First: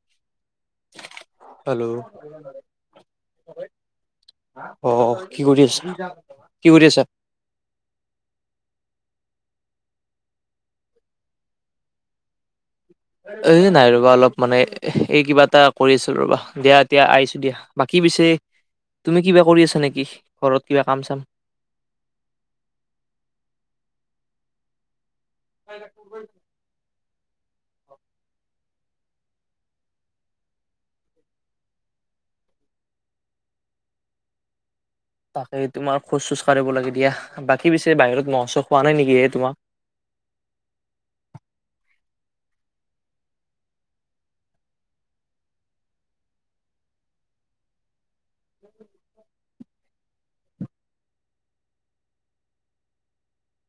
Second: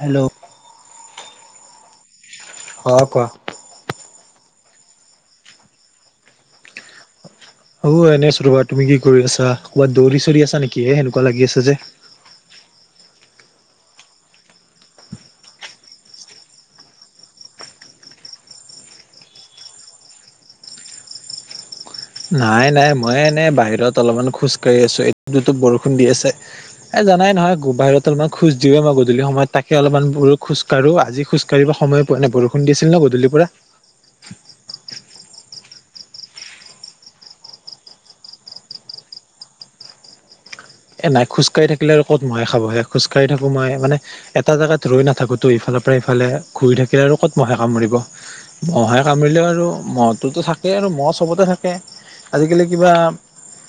Hello, hello অঁ কোৱা? অ কি কৰি আছা? কি কৰি আছা? অ এনেই আছোঁ ৰবা, তুমি কি কৰি আছা? ক'ৰবাত দৌৰি চৌৰি আছা নেকি এনেকুৱা লাগি আছে যে এ নাই ৰবা অলপ মানে এই কিবা এটা কৰি আছো ৰবা দিয়া এতিয়া আহিছো দিয়া বাকী পিছে তুমি কিবা কৰি আছা নেকি? ঘৰত কিবা কাম চাম নাই নাই মই এনেই বাহিৰত অলপমান খোজ কঢ়ি আছো এটোপ দুটোপ বৰষুণ দি আছে এ জানাই নহয় বাহিৰত অলপমান খোজ দিওঁৱে মই গধূলি সময়ত তাকে অলপমানো বোলো খোজ কাঢ়ো, আজি খোজ কাঢ়িব সময় পোৱাই নাই বৰষুণ দি আছিল ন গধূলি পৰা তাকে তোমাৰ খোজ চোজ কাঢ়িব লাগে দিয়া, বাকী পিছে বাহিৰত মহ চহ খোৱা নাই নেকি এই তোমাক? এ নাই খোজকাঢ়ি থাকিলে আৰু ক'ত মহে খাব হে। খোজকাঢ়ি থাকো মই মানে এটা জেগাত ৰৈ নাথাকোতো, ইফালৰ পৰা ইফালে ঘূৰি থাকিলে আৰু ক'ত মহে কামূৰিব মহে কামোৰিলেও আৰু মহতো থাকেই আৰু মহ চবতে থাকে। আজিকালি কিবা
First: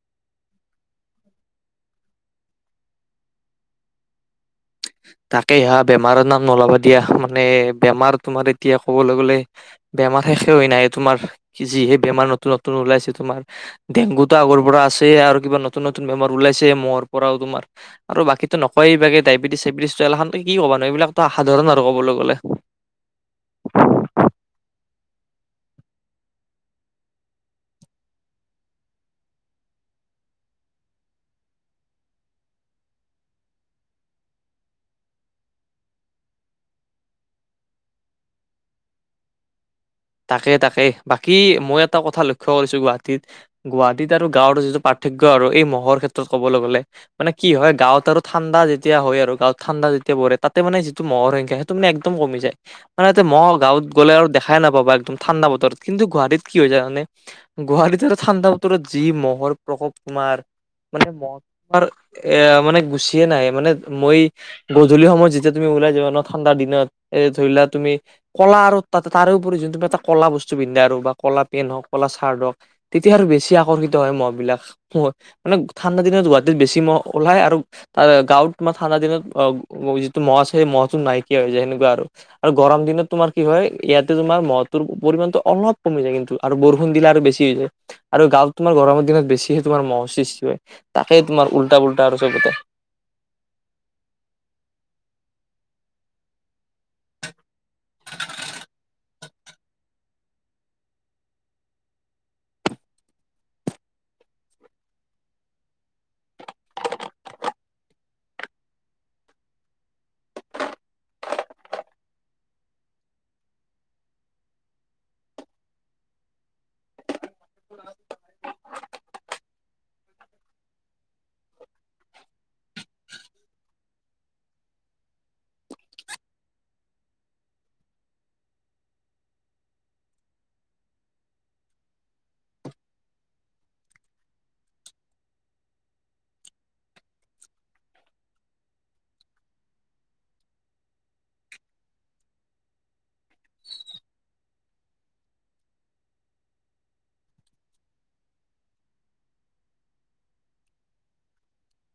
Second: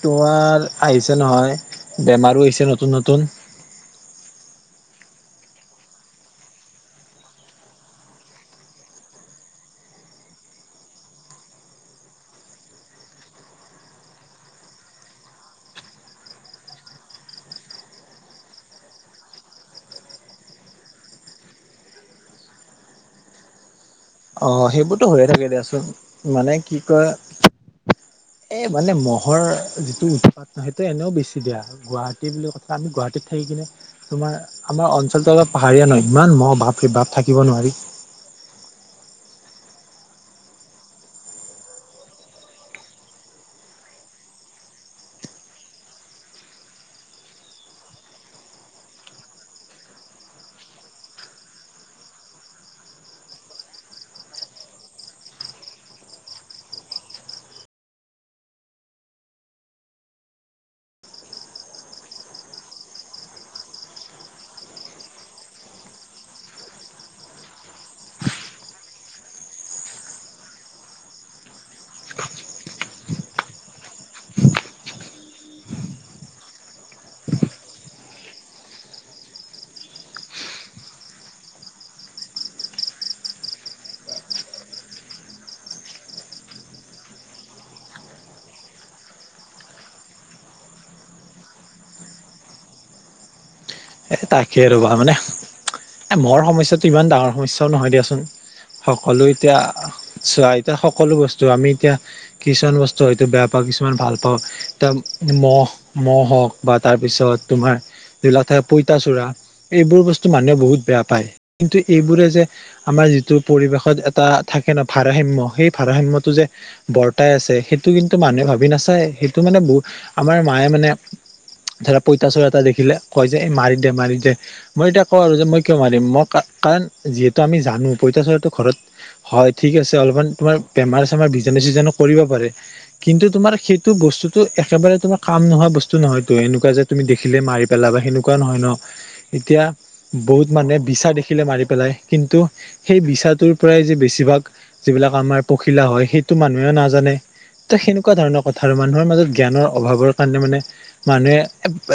তোঁৱাৰ আহিছে নহয়। বেমাৰো হৈছে নতুন নতুন। তাকে হা বেমাৰৰ নাম নোলাবা দিয়া মানে বেমাৰ তোমাৰ এতিয়া ক'বলৈ গ'লে- বেমাৰ শেষে হৈ নাই তোমাৰ যিহে বেমাৰ নতুন নতুন ওলাইছে তোমাৰ। ডেংগুতো আগৰ পৰা আছে, আৰু কিবা নতুন নতুন বেমাৰ ওলাইছে মহৰ পৰাও তোমাৰ- আৰু বাকীতো নকয় এইবাকে ডায়বেটিছ চবেটছ কি কবা এই গিলাননো এইবিক সাধাৰণ আৰু কবলৈ গ'লে। অঁ সেইবোৰতো হৈয়ে থাকে দিয়াচোন মানে কি কয়- এ মানে মহ'ৰ যিটো উৎপাত ন সেইটো এনেও বেছি দিয়া হয়। গুৱাহাটী বুলি কথা আমি গুৱাহাটীত থাকি কিনে- তোমাৰ আমাৰ অঞ্চলটো অলপ পাহাৰীয়া ন ইমান মহ বাপৰে বাপ থাকিব নোৱাৰি। তাকে তাকে, বাকী মই এটা কথা লক্ষ্য কৰিছো গুৱাহাটীত- গুৱাহাটীত আৰু গাঁৱৰ যিটো পাৰ্থক্য আৰু এই মহৰ ক্ষেত্ৰত ক'বলৈ গ'লে- মানে কি হয় গাঁৱত আৰু ঠাণ্ডা যেতিয়া হয় আৰু গাঁৱত ঠাণ্ডা যেতিয়া পৰে তাতে মানে যিটো মহৰ সংখ্যা - একদম কমি যায়, মানেতে মহ গাঁৱত গলে আৰু দেখাই নাপা- একদম ঠাণ্ডা বতৰত কিন্তু গুৱাহাটীত কি হয় হৈ জানানে- গোৱাহাটী ঠাণ্ডা বতৰত যি মহৰ প্ৰকোপ তোমাৰ মানে মহ- তোমাৰ এ মানে গুচিয়ে নাই মানে মই- গধূলি সময়ত যেতিয়া তুমি ওলাই যাবা ন ঠাণ্ডা দিনত এ ধৰিলা তুমি কলা আৰু তাতে তাৰো- যোন এটা কলা বস্ত পিন্ধে আৰু বা কলা পেন হওক কলা ছাৰ্ট হওঁক। তেতিয়া আৰু বেছি আকৰ্ষিত হয় মহ বিলাক। মানে ঠাণ্ডা দিনত গুৱাহাটীত বেছি মহ ওলাই আৰু- তাৰ গাঁৱত মানে ঠাণ্ডা দিনত যিটো মহ আছে সেই মহটো নাইকিয়া হৈ যায় সেনেকুৱা আৰু। আৰু গৰম দিনত তোমাৰ কি হয় ইয়াত- তোমাৰ মহটোৰ পৰিমানটো অলপ কমি যায় কিন্তু আৰু বৰষুণ দিলে আৰু বেছি হৈ যায়। আৰু গাঁৱত তোমাৰ গৰমৰ দিনত বেছিহে তোমাৰ মহ সৃষ্টি হয় তাকে তোমাৰ উল্টা পল্টা আৰু চবতে। এ তাকে ৰ'বা মানে, এ মহৰ সমস্যাটো ইমান ডাঙৰ সমস্যাও নহয় দিয়াচোন। সকলো এতিয়া চোৱা এতিয়া সকলো বস্তু আমি এতিয়া- কিছুমান বস্তু হয়তো বেয়া পাওঁ, কিছুমান ভাল পাওঁ। এ মহ মহ হওক বা তাৰপিছত তোমাৰ ধিলাঠে পইতাচোৰা। এইবোৰ বস্তু মানুহে বহুত বেয়া পায়, কিন্তু এইবোৰে যে- আমাৰ যিটো পৰিৱেশত এটা থাকে ন ভাৰসাম্যয়, সেই ভাৰসাম্যটো যে- বৰ্তাই আছে, সেইটো কিন্তু মানুহে ভাবি নাচায়। সে- টো মানে বহু, আমাৰ মায়ে মানে ধৰা পইতাচোৰা এটা দেখিলে কয়- যে এই মাৰি দে মাৰি দে। মই এতিয়া কওঁ আৰু যে মই কিয় মাৰিম, মই কাৰণ যিহেতু আমি জানো পইতা চুৰাটো ঘৰত- হয় ঠিক আছে অলপমান তোমাৰ বেমাৰ চেমাৰ বীজাণু চিজানু কৰিব পাৰে। কিন্তু তোমাৰ সেইটো বস্তুতটো একেবাৰে তোমাৰ কাম নোহোৱা বস্তু নহয়তো এনেকুৱা যে তুমি দেখিলে মাৰি পেলাবা সেনেকুৱা। এনেকুৱা নহয় ন, এতিয়া- বহুত মানুহে বিচা দেখিলে মাৰি পেলাই, কিন্তু সেই বিচাটোৰ পৰাই যে বেছিভাগ- যিবিলাক আমাৰ পখিলা হয় সেইটো মানুহে নাজানে- ত সেনেকুৱা ধৰণৰ কথা আৰু মানুহৰ মাজত জ্ঞানৰ অভাৱৰ কাৰণে মানে- মানে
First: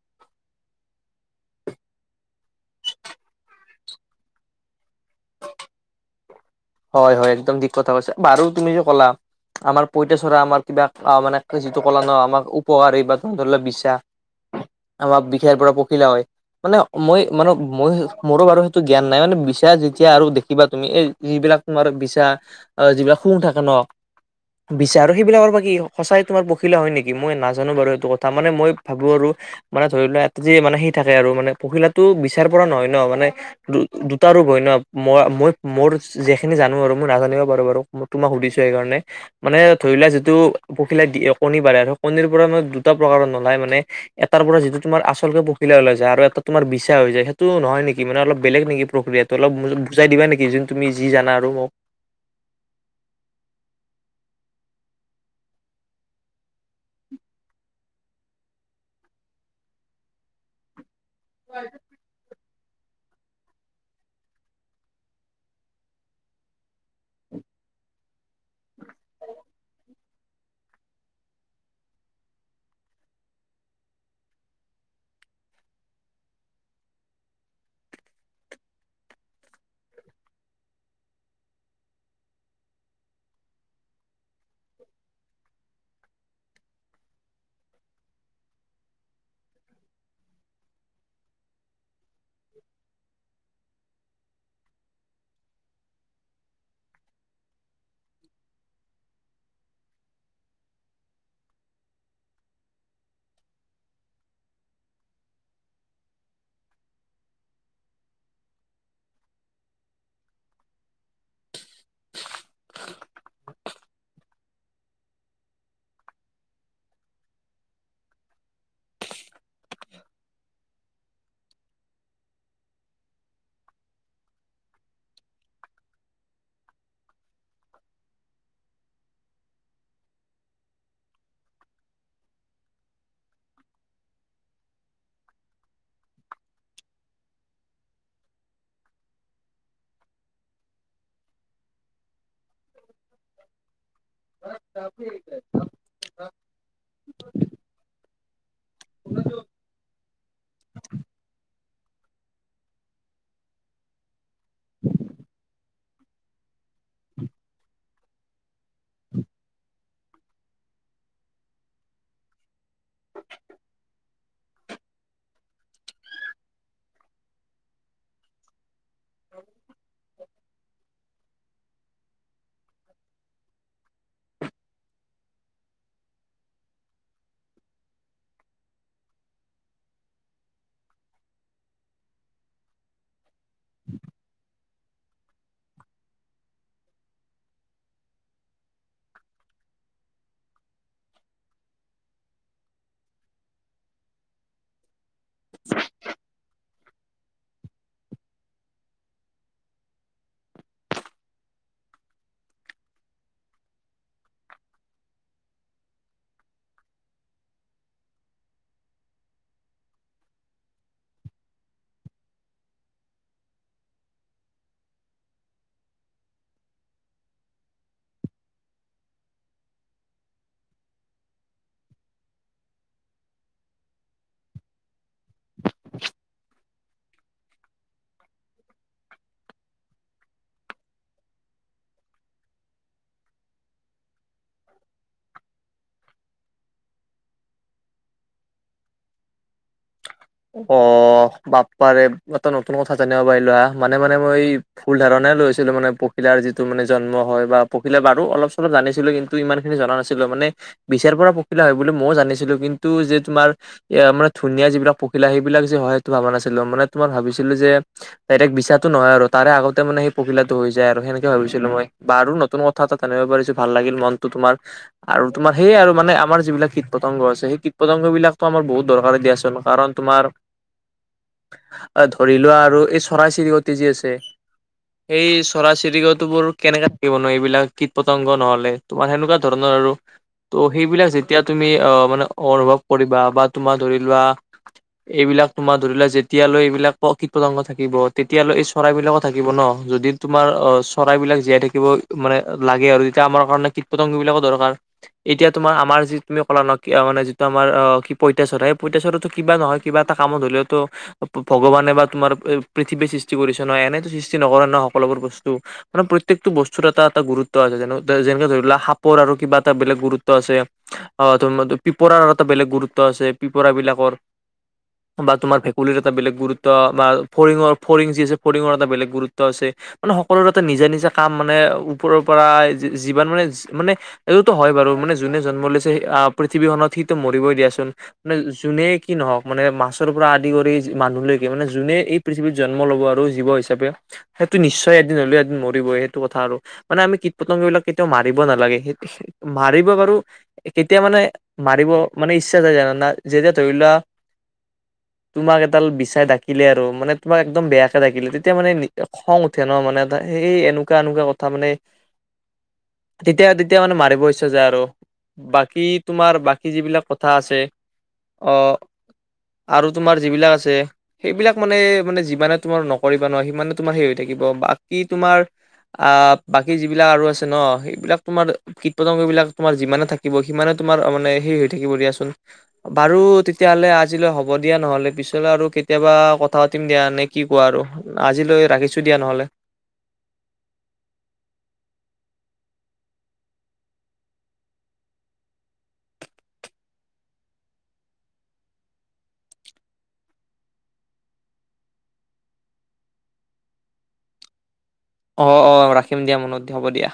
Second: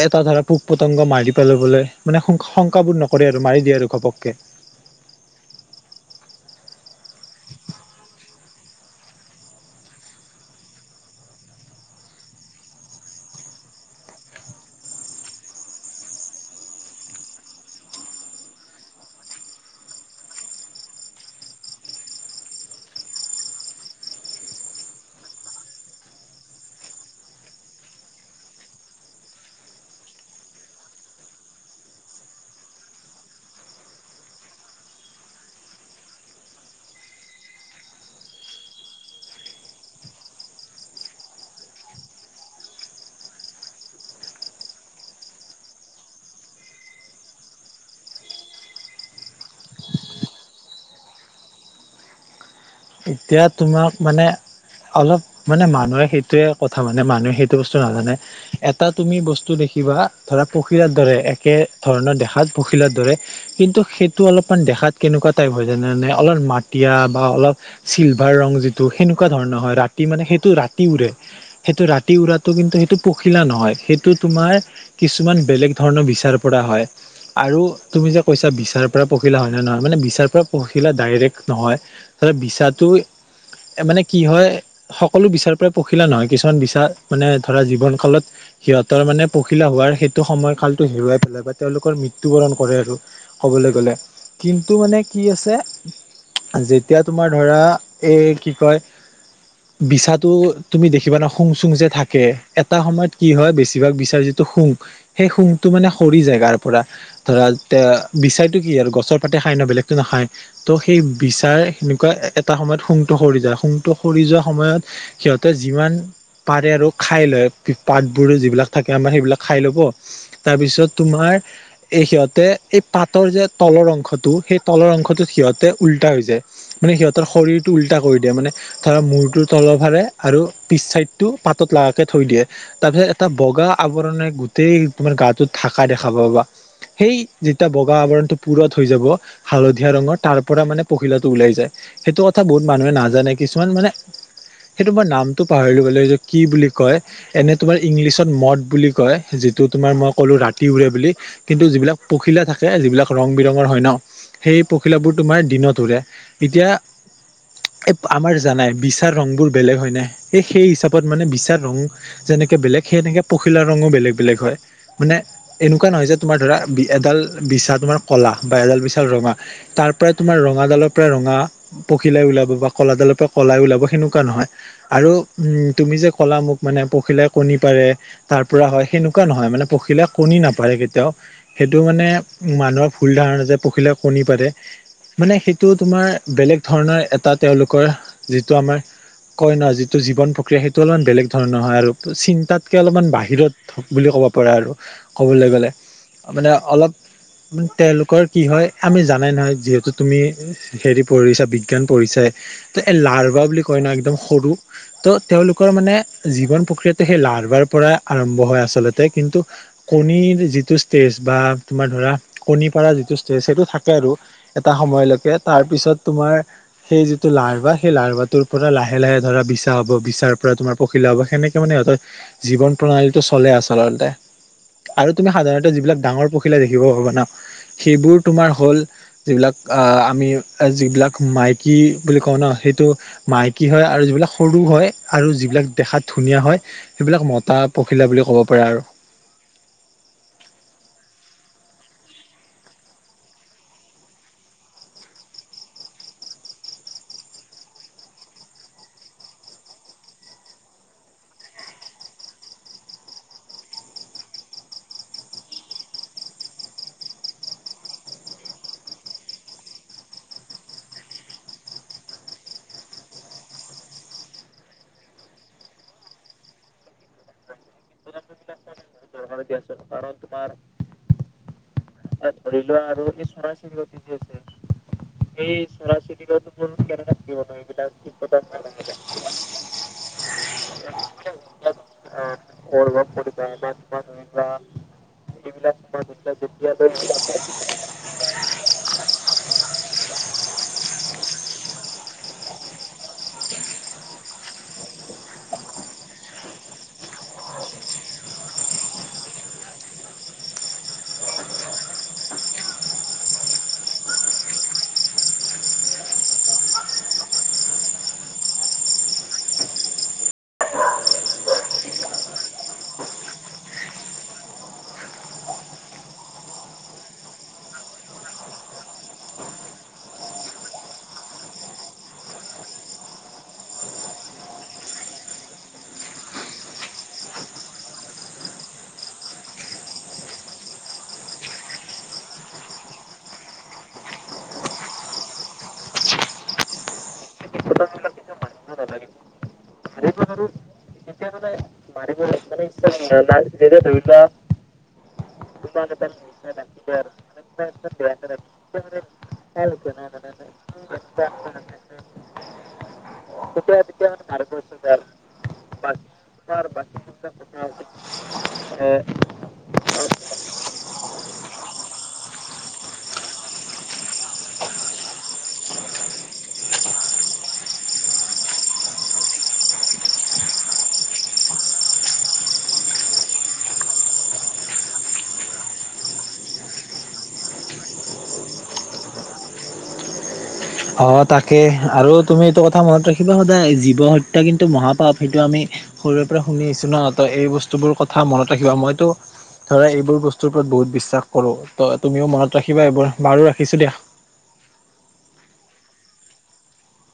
এটা ধৰা পোক পতংগ মাৰি- দি পালো বোলে, মানে শংকাবোধ নকৰে আৰু মাৰি দিয়ে আৰু ঘপকে। হয় হয় একদম ঠিক কথা কৈছে বাৰু তুমি যে কলা- আমাৰ পইতাচৰা আমাৰ কিবা মানে যিটো কলাৰ আমাৰ উপহকাৰী বা ধৰি ল বিচা। [unintelligible] আমাৰ বিখেই পৰা পখিলা হয়। মানে মই মানে মই মোৰো বাৰু সেইটো জ্ঞান নাই মানে বিচাই যেতিয়া আৰু দেখিবা তুমি এই যিবিলাক- তোমাৰ বিছা যিবিলাক শুঙ থাকে ন। বিচা আৰু সেইবিলাকৰ বা কি সঁচাই তোমাৰ পখিলা হয় নেকি? মই নাজানো বাৰু সেইটো কথা মানে মই ভাবো আৰু মানে ধৰি লোৱা এটা যি মানে সি থাকে আৰু মানে পখিলাটো বিচাৰ পৰা নহয় ন' মানে দুটা ৰূপ হয় ন, মই মই মোৰ যে সেইখিনি জানো আৰু মই নাজানিব বাৰু বাৰু। তোমাক সুধিছো সেইকাৰণে। মানে ধৰি লোৱা যিটো পখিলাই দি কণী পাৰে আৰু, কণীৰ পৰা মান দুটা প্ৰকাৰৰ নলায় মানে? এটাৰ পৰা যিটো তোমাৰ আচলকে পখিলা ওলাই যায়, আৰু এটা তোমাৰ বিচা হৈ যায়, সেইটো নহয় নেকি মানে অলপ বেলেগ নেকি প্ৰক্ৰিয়াটো অলপ বুজাই দিবা নেকি যোন তুমি জানা আৰু মোক? এতিয়া তোমাক মানে অলপ মানে মানুহে সেইটোৱে কথা মানে, মানুহে সেইটো বস্তু নাজানে। এটা তুমি বস্তু দেখিবা ধৰা পখিলাৰ দৰে, একে ধৰণৰ দেখাত পখিলাৰ দৰে, কিন্তু সেইটো অলপমান দেখাত কেনেকুৱা টাইপ হয় জানানে? অলপ মাটিয়া বা অলপ চিলভাৰ ৰং যিটো, সেনেকুৱা ধৰণৰ হয় ৰাতি মানে সেইটো ৰাতি উৰে। সেইটো ৰাতি উৰাতটো কিন্তু সেইটো পখিলা নহয়, সেইটো তোমাৰ কিছুমান বেলেগ ধৰণৰ বিচাৰ পৰা হয়। আৰু তুমি যে কৈছা বিচাৰ পৰা পখিলা হয় ন নহয়? মানে বিচাৰ পৰা পখিলা ডাইৰেক্ট নহয় তাতে বিচাটো মানে কি হয়, সকলো বিচাৰ পৰা পখিলা নহয়। কিছুমান বিচাৰ মানে ধৰা জীৱন কালত সিহঁতৰ মানে পখিলা হোৱাৰ সেইটো সময় কালটো হেৰুৱাই পেলাই বা তেওঁলোকৰ মৃত্যু মৃত্যু বৰণ কৰে আৰু ক'বলৈ গ'লে। কিন্তু মানে কি আছে, যেতিয়া তোমাৰ ধৰা এই কি কয় [unintelligible] বিছাটো তুমি দেখিবা না শুং চুং যে থাকে, এটা সময়ত কি হয় বেছিভাগ বিছা যিটো শুং, সেই শুঙটো মানে সৰি যায় গাৰ পৰা। ধৰা এ বিচাইটো কি আৰু গছৰ পাতে খায় ন, বেলেগটো নাখায়, ত' সেই বিচাই এটা সময়ত শুংটো সৰি যায় শুংটো সৰি যোৱা সময়ত, সিহঁতে যিমান পাৰে আৰু খাই লয়। পাতবোৰ যিবিলাক থাকে আমাৰ সেইবিলাক খাই ল'ব, তাৰপিছত তোমাৰ এই সিহঁতে এই পাতৰ যে তলৰ অংশটো, সেই তলৰ অংশটোত সিহঁতে উল্টা হৈ যায়। মানে সিহঁতৰ শৰীৰটো উল্টা কৰি দিয়ে‌, মানে' ধৰা মূৰটো তল ভাৰে আৰু পিচ চাইডটো পাতত লাগাকে থৈ দিয়ে। তাৰপিছত এটা বগা আৱৰণে গোটেই তোমাৰ গাটোত ধাকা দেখা পাবা। সেই যেতিয়া বগা আৱৰণটো পুৰত হৈ যাব হালধীয়া ৰঙৰ, তাৰ পৰা মানে পখিলাটো ওলাই যায়। সেইটো কথা বহুত মানুহে নাজানে। কিছুমান মানে' সেইটো মই নামটো পাহৰিগলো কি বুলি কয় এনে তোমাৰ ইংলিছত মদ বুলি কয়। যিটো তোমাৰ মই ক'লো ৰাতি উৰে বুলি কিন্তু যিবিলাক পখিলা থাকে, যিবিলাক ৰং বিৰঙৰ হয় ন? সেই পখিলাবোৰ তোমাৰ দিনত উৰে। এতিয়া এ আমাৰ জানাই, বিচাৰ ৰং বোৰ বেলেগ হয় নাই? সেই সেই হিচাপত মানে বিচাৰ ৰং যেনেকে বেলেগ, সেইনেকে পখিলা ৰঙো বেলেগ বেলেগ হয়। মানে এনেকুৱা নহয় যে তোমাৰ ধৰা, বি এডাল বিছা তোমাৰ কলা বা এডাল বিচাল ৰঙা, তাৰ পৰাই তোমাৰ ৰঙাডালত ৰঙা পখিলাই ওলাব বা কলাডালৰ পৰা কলাই ওলাব, সেনেকুৱা নহয়। আৰু উম তুমি যে কলা মোক মানে' পখিলাই কণী পাৰে, তাৰ পৰা হয়। সেনেকুৱা নহয় মানে পখিলাই কণী নাপাৰে কেতিয়াওঁ সেইটো মানে মানুহৰ ভূল ধাৰণা যে' পখিলে কণী পাৰে, মানে সেই টো তোমাৰ বেলেগ ধৰণৰ এটা তেওঁলোকৰ যিটো আমাৰ কয় ন' যিটো জীৱন প্ৰক্ৰিয়া সেইটো অলপমান বেলেগ ধৰণৰ হয় আৰু চিন্তাতকে অলপমান বাহিৰত ধক বুলি ক'ব পৰা আৰু ক'বলৈ গ'লে। মানে অলপ তেওঁলোকৰ কি হয় আমি জানাই নহয় যিহেতু তুমি হেৰি পৰিছা বিজ্ঞান পৰিছাই ত এ লাৰবা বুলি কয় ন একদম সৰু ত' তেওঁলোকৰ মানে জীৱন প্ৰক্ৰিয়াটো সেই লাৰবাৰ পৰা আৰম্ভ হয় আচলতে কিন্তু কণীৰ যিটো ষ্টেজ বা তোমাৰ ধৰা কণী পাৰা যিটো ষ্টেজ সেইটো থাকে আৰু এটা সময়লৈকে তাৰপিছত তোমাৰ সেই যিটো লাৰবা সেই লাৰবাটোৰ পৰা লাহে লাহে ধৰা বিছা হ'ব বিচাৰ পৰা তোমাৰ পখিলা হ'ব সেনেকে মানে সিহঁতৰ জীৱন প্ৰণালীটো চলে আচলতে আৰু তুমি সাধাৰণতে যিবিলাক ডাঙৰ পখিলা দেখিব পাবা ন সেইবোৰ তোমাৰ হ'ল যিবিলাক আ আমি যিবিলাক মাইকী বুলি কওঁ ন সেইটো মাইকী হয় আৰু যিবিলাক সৰু হয় আৰু যিবিলাক দেখাত ধুনীয়া হয় সেইবিলাক মতা পখিলা বুলি ক'ব পাৰা আৰু অ বাপ্পাৰে এটা নতুন কথা জানিব পাৰিলো আ মানে মানে মই ভূল ধাৰণে লৈছিলো মানে পখিলাৰ যিটো মানে জন্ম হয় বা পখিলা বাৰু অলপ চলপ জানিছিলো কিন্তু ত ইমান খিনি জনা নাছিলো মানে বিচাৰ পৰা পখিলা হয় বুলি ময়ও জানিছিলো কিন্তু যে তোমাৰ এ মানে ধুনীয়া যিবিলাক পিলা সেইবিলাক যে হয় সেইটো ভাবা নাছিলো মানে তোমাৰ ভাবিছিলো যে ডাইৰেক্ট বিচাটো নহয় আৰু তাৰে আগতে মানে সেই পখিলাটো হৈ যায় আৰু সেনেকে ভাবিছিলো মই বা আৰু নতুন ক থা এটা জানিব পাৰিছো ভাল লাগিল মনটো তোমাৰ আৰু তোমাৰ সেইয়া আৰু মানে আমাৰ যিবিলাক কীট পতংগ আছে সেই কীট পতংগ বিলাক তোমাৰ বহুত দৰকাৰে দিয়াচোন কাৰণ কাৰণ তোমাৰ এ ধৰি লোৱা আৰু এই চৰাই চিৰিকটি যে আছে এই চৰাই চিৰিকতি বোৰ কেনেকে থাকিব ন এইবিলাক কীট পতংগ নহলে তোমাৰ সেনেকুৱা ধৰণৰ আৰু ত' সেইবিলাক যেতিয়া তুমি অহ মানে অনুভৱ কৰিবা বা তোমাৰ ধৰি লোৱা অ এইবিলাক তোমাৰ ধৰি লোৱা যেতিয়ালৈ এইবিলাক প কীট-পতংগ থাক থাকিব তেতিয়াহলে এই চৰাইবিলাকো থাকিব ন যদি তোমাৰ অ চৰাইবিলাক জীয়াই থাকিব মানে লাগে আৰু তেতিয়া আমাৰ কাৰণে কীট পতংগ বিলাকো দৰকাৰ এতিয়া তোমাৰ আমাৰ যি তুমি কলা ন কি মানে যিটো আমাৰ অ কি পইতাচুৰা সেই পইতাচৰাটো কিবা নহয় কি কিবা এটা কামত হ'লেওতো ভ ভ ভগৱানে বা তোমাৰ এই পৃথিৱী সৃষ্টি কৰিছে নহয় এনেতো সৃষ্টি নকৰে নহয় সকলোবোৰ বস্তু মানে প্ৰত্যেকটো বস্তুৰ এটা এটা গুৰুত্ব আছে যেনো যেনেকে ধৰি লোৱা সাপৰ আৰু কিবা এটা বেলেগ গুৰুত্ব আছে অ তোমাৰ পিঁপৰাৰ এটা বেলেগ গুৰুত্ব আছে পিপৰা বিলাকৰ বা তোমাৰ ভেকুলীৰ এটা বেলেগ গুৰুত্ব বা ফৰিঙৰ ফৰিং যি আছে ফৰিঙৰ এটা বেলেগ গুৰুত্ব আছে মানে সকলোৰে এটা নিজা-নিজা কাম মানে ওপৰৰ পৰা যি যিমান মানে-মানে এইটোতো হয় বাৰু মানে যোনে জন্ম লৈছে আহ পৃথিৱীখনত সি মৰিবই দিয়াচোন মানে যোনে কি নহওক মানে মাছৰ পৰা আদি কৰি মানুহলৈকে মানে যোনে এই পৃথিৱীত জন্ম ল'ব আৰু জীৱ হিচাপে সেইটো নিশ্চয় এদিন হলেও এদিন মৰিবই সেইটো কথা আৰু মানে আমি কীট-পতংগবিলাক কেতিয়াও মাৰিব নালাগে সে সে মাৰিব পাৰো কেতিয়া মানে মাৰিব মানে ইচ্ছা যায় জানা না যেতিয়া ধৰি লোৱা তোমাক এডাল বিচাই ডাকি ডাকিলে আৰু মানে তোমাক একদম বেয়াকে ডাকিলে তেতিয়া মানে নি খং উঠে ন মানে সেই এনেকুৱা-এনেকুৱা কথা মানে [unintelligible] তেতিয়া-তেতিয়া মানে মাৰিব ইচ্ছা যায় আৰু বাকী তোমাৰ বাকী যিবিলাক কথা আছে আহ আৰু তোমাৰ যিবিলাক আছে সেইবিলাক মানে-মানে যিমানে তোমাৰ নকৰিবা নোৱা সিমানে তোমাৰ সেই হৈ থাকিব বাকী তোমাৰ আহ বাকী যিবিলাক আৰু আছে ন সেইবিলাক তোমাৰ কীট-পতংগবিলাক তোমাৰ যিমানে থাকিব সিমানে তোমাৰ মানে হেৰি হৈ থাকিব দিয়াচোন, বাৰু [unintelligible] তেতিয়াহ'লে আজিলৈ হ'ব দিয়া নহলে পিছলৈ আৰু কেতিয়াবা কথা পাতিম দিয়া নে কি কোৱা আৰু [unintelligible] আজিলৈ ৰাখিছো দিয়া নহলে [unintelligible] অ' তাকে আৰু তুমি এইটো কথা মনত ৰাখিবা সদায় জীৱ হত্যা কিন্তু মহাপাপ সেইটো আমি [unintelligible] সৰুৰে পৰা শুনি আহিছো ন তই এই বস্তুবোৰ কথা মনত ৰাখিবা মইতো ধৰা এইবোৰ বস্তুৰ ওপৰত বহুত বিশ্বাস কৰো ত' তুমিও মনত ৰাখিবা এইবোৰ বাৰু ৰাখিছো দিয়া। অ-অ ৰাখিম দিয়া মনত, হ'ব দিয়া।